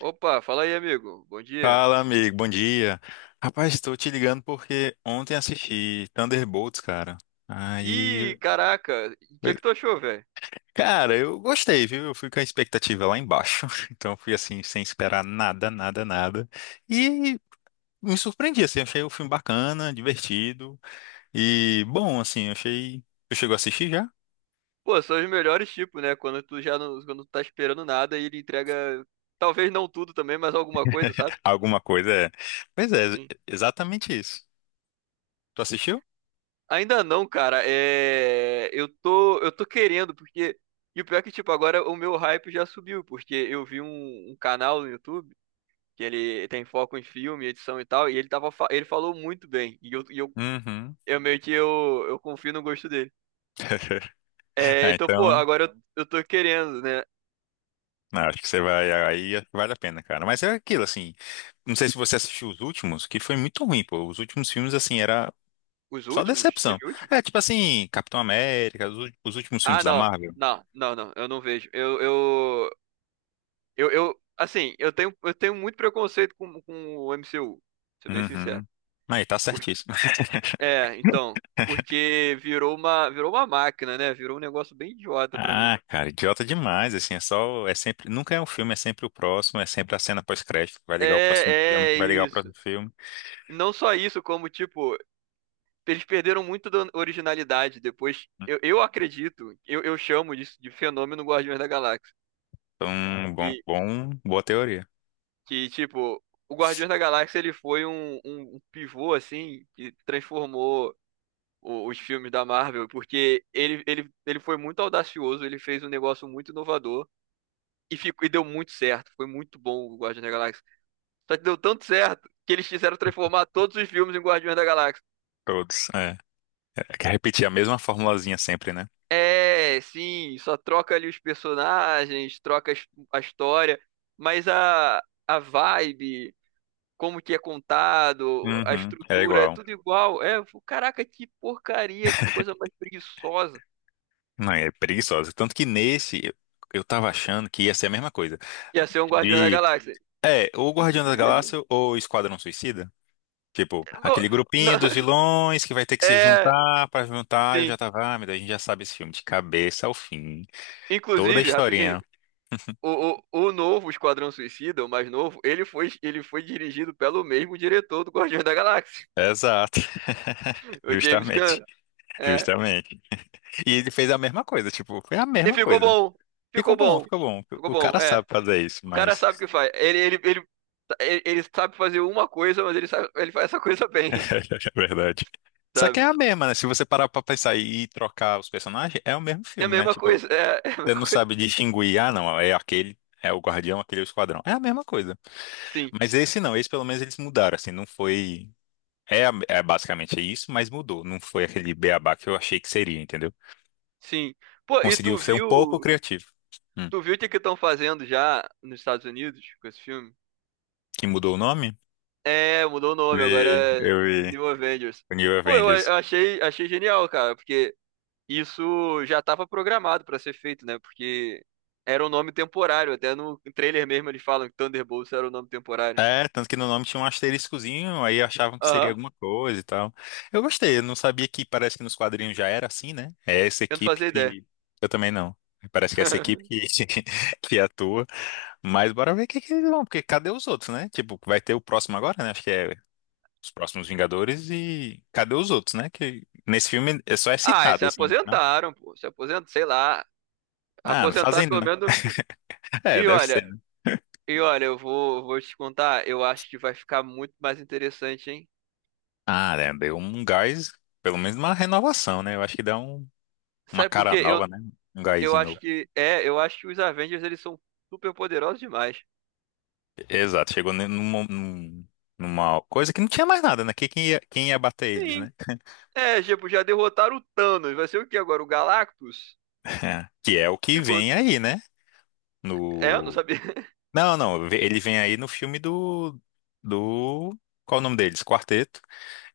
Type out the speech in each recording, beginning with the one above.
Opa, fala aí, amigo. Bom dia. Fala, amigo, bom dia. Rapaz, estou te ligando porque ontem assisti Thunderbolts, cara. Aí, Ih, caraca, o que é que tu achou, velho? cara, eu gostei, viu? Eu fui com a expectativa lá embaixo, então fui assim, sem esperar nada, nada, nada. E me surpreendi, assim, achei o filme bacana, divertido e bom, assim, achei. Tu chegou a assistir já? Pô, são os melhores tipos, né? Quando tu tá esperando nada e ele entrega, talvez não tudo também, mas alguma coisa, sabe? Alguma coisa é. Pois é, Sim. exatamente isso. Tu assistiu? Ainda não, cara. É, eu tô querendo porque e o pior é que tipo agora o meu hype já subiu, porque eu vi um canal no YouTube que ele tem foco em filme, edição e tal, e ele falou muito bem. Uhum. Eu meio que eu confio no gosto dele. É, É, então, pô, então. agora eu tô querendo, né? Não, acho que você vai. Aí vale a pena, cara. Mas é aquilo, assim. Não sei se você assistiu os últimos, que foi muito ruim, pô. Os últimos filmes, assim, era Os só últimos? decepção. Teve últimos? É, tipo assim, Capitão América, os últimos filmes Ah, da não. Marvel. Não, não, não. Eu não vejo. Eu assim, eu tenho muito preconceito com o MCU, pra ser bem sincero. Uhum. Aí, tá Por- certíssimo. é, então, porque virou uma, máquina, né? Virou um negócio bem idiota pra Ah, mim. cara, idiota demais, assim, é só, é sempre, nunca é um filme, é sempre o próximo, é sempre a cena pós-crédito, que vai ligar o próximo filme, É, que é vai ligar o isso. próximo filme. Não só isso, como, tipo, eles perderam muito da originalidade depois. Eu acredito, eu chamo disso de fenômeno Guardiões da Galáxia. Então, boa teoria. Que, tipo, o Guardiões da Galáxia ele foi um pivô, assim, que transformou os filmes da Marvel, porque ele foi muito audacioso, ele fez um negócio muito inovador e deu muito certo. Foi muito bom o Guardiões da Galáxia. Só que deu tanto certo que eles quiseram transformar todos os filmes em Guardiões da Galáxia. Todos, é. É que repetir a mesma formulazinha sempre, né? É, sim, só troca ali os personagens, a história, mas a vibe. Como que é contado, a Uhum, é estrutura, é igual. tudo igual. É, eu falo, caraca, que porcaria, que coisa mais preguiçosa. Não, é preguiçosa. Tanto que nesse, eu tava achando que ia ser a mesma coisa. Ia ser um Guardião da De, Galáxia. é, ou Guardião da Galáxia ou Esquadrão Suicida. Tipo, Bom, aquele grupinho dos não- vilões que vai ter que se é, juntar pra juntar. Eu já sim. tava, ah, meu Deus, a gente já sabe esse filme de cabeça ao fim. Toda a Inclusive, rapidinho, historinha. o novo Esquadrão Suicida, o mais novo, ele foi dirigido pelo mesmo diretor do Guardião da Galáxia, Exato. o James Justamente. Gunn. É. Justamente. E ele fez a mesma coisa, tipo, foi a E mesma ficou coisa. bom, Ficou ficou bom, bom, ficou bom. ficou O bom, cara é. sabe fazer isso, O cara mas. sabe o que faz. Ele sabe fazer uma coisa, mas ele faz essa coisa É bem, verdade. Só que sabe? é a mesma, né? Se você parar pra pensar e trocar os personagens, é o mesmo É a filme, né? mesma Tipo, coisa, é, é a você mesma não coisa. sabe distinguir, ah, não, é aquele, é o Guardião, aquele é o Esquadrão. É a mesma coisa. Sim, Mas esse não, esse pelo menos eles mudaram, assim, não foi. É, é basicamente isso, mas mudou. Não foi aquele beabá que eu achei que seria, entendeu? sim. Pô, e Conseguiu tu ser um pouco viu, criativo. Hum. tu viu o que que estão fazendo já nos Estados Unidos com esse filme? Que mudou o nome? É, mudou o nome, agora Vi, é eu vi. New Avengers. O New Pô, Avengers. Achei genial, cara, porque isso já estava programado para ser feito, né? Porque era um nome temporário, até no trailer mesmo eles falam que Thunderbolts era o nome temporário. É, tanto que no nome tinha um asteriscozinho, aí achavam que seria Aham, alguma coisa e tal. Eu gostei, eu não sabia que parece que nos quadrinhos já era assim, né? É essa eu não equipe fazia ideia. que. Eu também não. Parece que é essa equipe que atua. Mas bora ver o que eles vão, porque cadê os outros, né? Tipo, vai ter o próximo agora, né? Acho que é os próximos Vingadores e cadê os outros, né? Que nesse filme é só é Ah, e se citado, assim, mas não. aposentaram, pô, se aposentaram, sei lá, Ah, não aposentaram fazem pelo nada. menos. É, E deve ser, olha, né? E olha, eu vou te contar, eu acho que vai ficar muito mais interessante, hein? Ah, né? Deu um gás, pelo menos uma renovação, né? Eu acho que dá um... Uma Sabe por cara quê? Eu, nova, né? Um eu gásinho acho novo. que, é, eu acho que os Avengers, eles são super poderosos demais. Exato, chegou numa coisa que não tinha mais nada, né? Que- quem ia bater eles, Sim. né? É, tipo, já derrotaram o Thanos, vai ser o que agora? O Galactus? Que é o que Tipo, vem aí, né? é, eu não No... sabia. Não, não, ele vem aí no filme do... do... Qual o nome deles? Quarteto.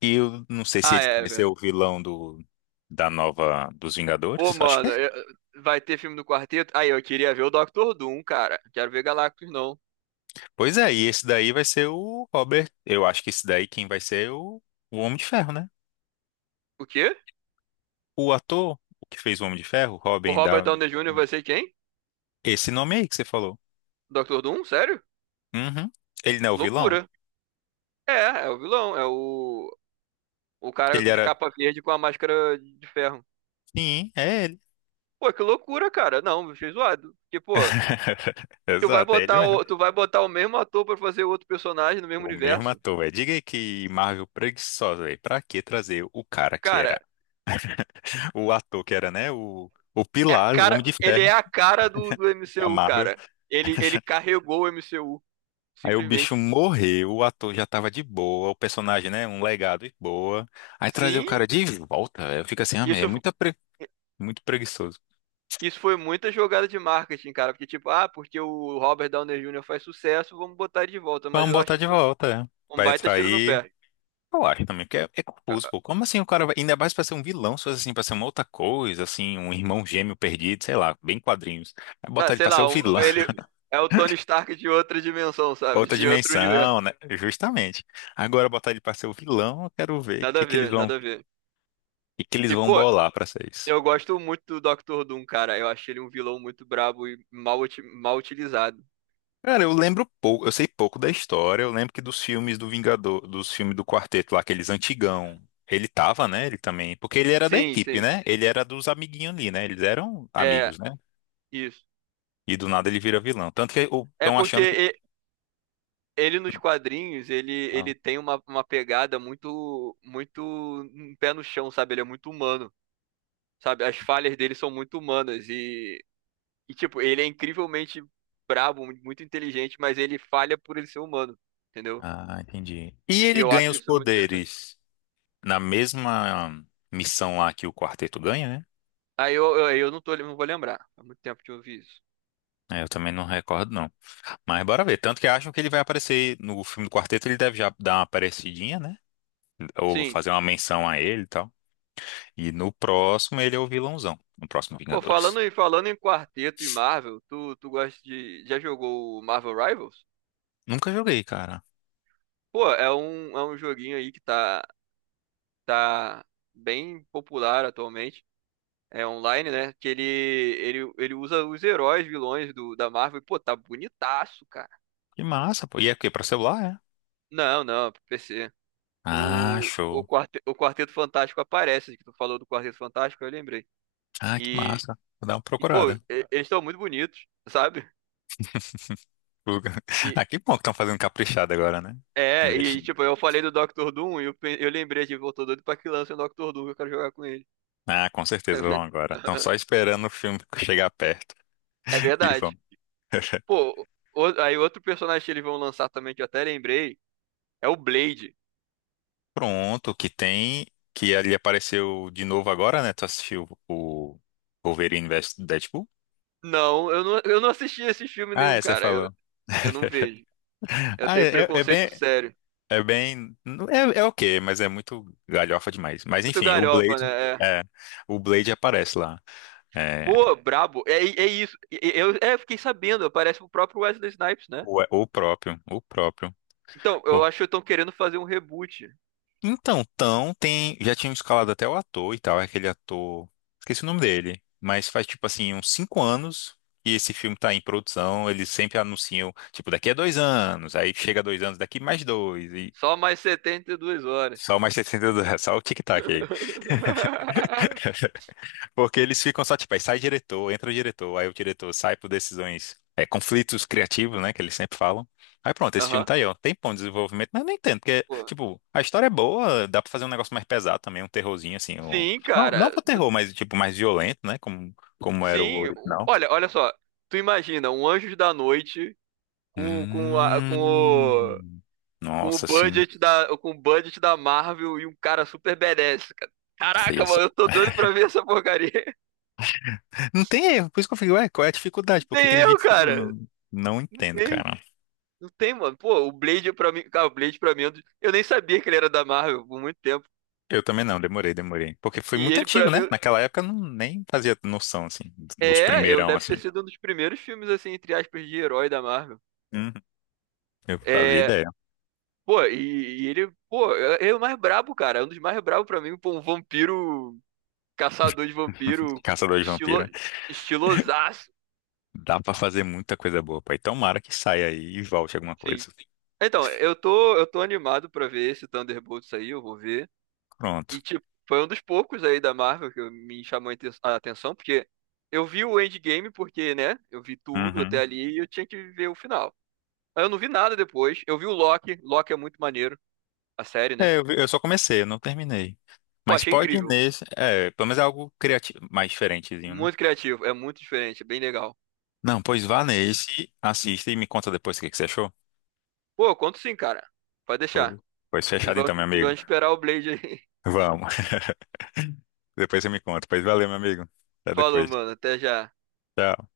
E eu não sei se Ah, ele é, vai ser o velho. vilão do... da nova... dos Pô, Vingadores, acho que mano, é. Vai ter filme do Quarteto? Aí, eu queria ver o Doctor Doom, cara. Quero ver Galactus, não. Pois é, e esse daí vai ser o Robert. Eu acho que esse daí quem vai ser é o Homem de Ferro, né? O quê? O ator que fez o Homem de Ferro, O Robin Robert Downey. Downey Jr. vai ser quem? Esse nome aí que você falou. Doctor Doom? Sério? Uhum. Ele não é o vilão? Loucura. É, é o vilão. O cara Ele de era. capa verde com a máscara de ferro. Sim, é ele. Pô, que loucura, cara. Não, achei zoado. Porque, pô, tu vai Exato, é ele botar mesmo. o, tu vai botar o mesmo ator pra fazer outro personagem no mesmo O mesmo universo. ator, velho. Diga aí que Marvel preguiçosa, velho. Pra que trazer o cara que Cara, era, o ator que era, né? O é a Pilar, o Homem cara, de ele é Ferro a cara do da MCU, Marvel. cara. Ele carregou o MCU, Aí o bicho simplesmente. morreu, o ator já tava de boa, o personagem, né? Um legado de boa. Aí trazer o Sim, cara de volta, velho. Fica assim, ah, meu, é isso, muito preguiçoso. isso foi muita jogada de marketing, cara. Porque, tipo, ah, porque o Robert Downey Jr. faz sucesso, vamos botar ele de volta. Mas Vamos eu botar acho de que foi volta, né? um Vai baita tiro no atrair. pé. Eu acho também, porque é, é confuso, pô. Como assim o cara vai. Ainda mais pra ser um vilão, se fosse assim, pra ser uma outra coisa, assim, um irmão gêmeo perdido, sei lá, bem quadrinhos. Aí Ah, botar ele sei pra ser o lá, vilão, ele é o Tony Stark de outra dimensão, sabe? outra De outro universo. dimensão, né? Justamente. Agora botar ele pra ser o vilão, eu quero ver Nada a ver, o nada a ver. que que eles E, vão pô, bolar pra ser isso. eu gosto muito do Doctor Doom, cara. Eu achei ele um vilão muito brabo e mal utilizado. Cara, eu lembro pouco, eu sei pouco da história, eu lembro que dos filmes do Vingador, dos filmes do Quarteto lá, aqueles antigão. Ele tava, né? Ele também. Porque ele era da Sim, equipe, sim. né? Ele era dos amiguinhos ali, né? Eles eram É, amigos, né? isso. E do nada ele vira vilão. Tanto que É estão porque achando que. e- ele nos quadrinhos, ele, Ah, ele tem uma pegada muito, muito um pé no chão, sabe? Ele é muito humano, sabe? As falhas dele são muito humanas e E, tipo, ele é incrivelmente brabo, muito inteligente, mas ele falha por ele ser humano, entendeu? ah, entendi. E E ele eu ganha acho os isso muito interessante. poderes na mesma missão lá que o quarteto ganha, né? Aí eu não tô, não vou lembrar. Há muito tempo que eu ouvi isso. É, eu também não recordo, não. Mas bora ver. Tanto que acham que ele vai aparecer no filme do quarteto, ele deve já dar uma aparecidinha, né? Ou Sim. fazer uma menção a ele e tal. E no próximo ele é o vilãozão. No próximo Pô, falando Vingadores. em, falando em quarteto e Marvel, tu, tu gosta de. Já jogou o Marvel Rivals? Nunca joguei, cara. Pô, é um joguinho aí que tá bem popular atualmente. É online, né? Que ele usa os heróis, vilões da Marvel. E, pô, tá bonitaço, cara. Que massa, pô. E é o quê? Pra celular, é? Não, não, pro PC. Ah, O, o, show. quarte, o Quarteto Fantástico aparece, que tu falou do Quarteto Fantástico, eu lembrei. Ah, que E, massa. Vou dar uma Pô, procurada. Eles estão muito bonitos, sabe? Fuga. E, Ah, que bom que estão fazendo caprichado agora, né? é, e Investindo. tipo, eu falei do Doctor Doom e eu lembrei de, pô, tô doido pra que lance o Doctor Doom, que eu quero jogar com ele. Ah, com certeza vão agora. Estão só esperando o filme chegar perto. É E verdade. vão. Pô, aí outro personagem que eles vão lançar também, que eu até lembrei, é o Blade. Pronto, que tem. Que ali apareceu de novo agora, né? Tu assistiu o Wolverine vs Deadpool? Não, eu não assisti esse filme Ah, nenhum, é, você cara. Eu, falou. eu não vejo. Eu Ah, tenho é é preconceito bem. sério. É bem, é, é ok, mas é muito galhofa demais. Mas Muito enfim, o galhofa, Blade. né? É. É, o Blade aparece lá. É, Pô, brabo. É, é isso. Eu fiquei sabendo, aparece o próprio Wesley Snipes, né? o próprio. O próprio. Então, eu acho que estão querendo fazer um reboot. Então, Tão tem. Já tinham escalado até o ator e tal, é aquele ator. Esqueci o nome dele. Mas faz tipo assim, uns 5 anos que esse filme tá em produção. Eles sempre anunciam, tipo, daqui a 2 anos. Aí chega 2 anos, daqui mais dois. E Só mais 72 horas. só mais 60 do... Só o tic-tac aí. Porque eles ficam só, tipo, aí sai diretor, entra o diretor, aí o diretor sai por decisões, é, conflitos criativos, né, que eles sempre falam. Aí pronto, esse filme Aham. tá aí, ó. Tem bom desenvolvimento, mas eu não entendo, porque, Pô. tipo, a história é boa, dá pra fazer um negócio mais pesado também, um terrorzinho, assim, um... Sim, não, não cara. pro terror, mas, tipo, mais violento, né, como, como era o Sim. Original. Olha, olha só. Tu imagina um Anjos da Noite com, com, a, com o, Hum... com o Nossa, sim. budget da Marvel e um cara super badass, cara. Nossa, e Caraca, essa- mano, eu tô doido pra ver essa porcaria. Não tem erro, por isso que eu fico, ué, qual é a dificuldade? Por que Nem que eles eu, dificultam? cara. Não, não entendo, Nem cara. Não tem, mano. Pô, o Blade pra mim. Cara, o Blade pra mim. Eu nem sabia que ele era da Marvel por muito tempo. Eu também não, demorei, demorei. Porque foi E muito ele antigo, pra né? mim. Naquela época eu não, nem fazia noção, assim, dos É, eu primeirão, deve assim. ter sido um dos primeiros filmes, assim, entre aspas, de herói da Marvel. Uhum. Eu fazia É. ideia. Pô, e ele. Pô, é, é o mais brabo, cara. É um dos mais brabos pra mim. Pô, um vampiro. Caçador de vampiro. Caçador de Estilo, vampiro. estilosaço. Dá pra fazer muita coisa boa, pai. Tomara que saia aí e volte alguma Sim. coisa. Então, eu tô animado pra ver esse Thunderbolts aí. Eu vou ver. Pronto. E, tipo, foi um dos poucos aí da Marvel que me chamou a atenção, porque eu vi o Endgame porque, né, eu vi tudo até Uhum. ali e eu tinha que ver o final. Aí eu não vi nada depois. Eu vi o Loki. Loki é muito maneiro, a série, né? Eu só comecei, eu não terminei. Pô, Mas achei pode ir incrível. nesse. É, pelo menos é algo criativo, mais diferentezinho, né? Muito criativo, é muito diferente, é bem legal. Não, pois vá nesse, assista e me conta depois o que que você achou. Pô, eu conto sim, cara. Pode deixar. Pô, pois E fechado então, vamos, meu e amigo. vamos esperar o Blade aí. Vamos. Depois você me conta. Pois valeu, meu amigo. Até Falou, depois. mano. Até já. Tchau.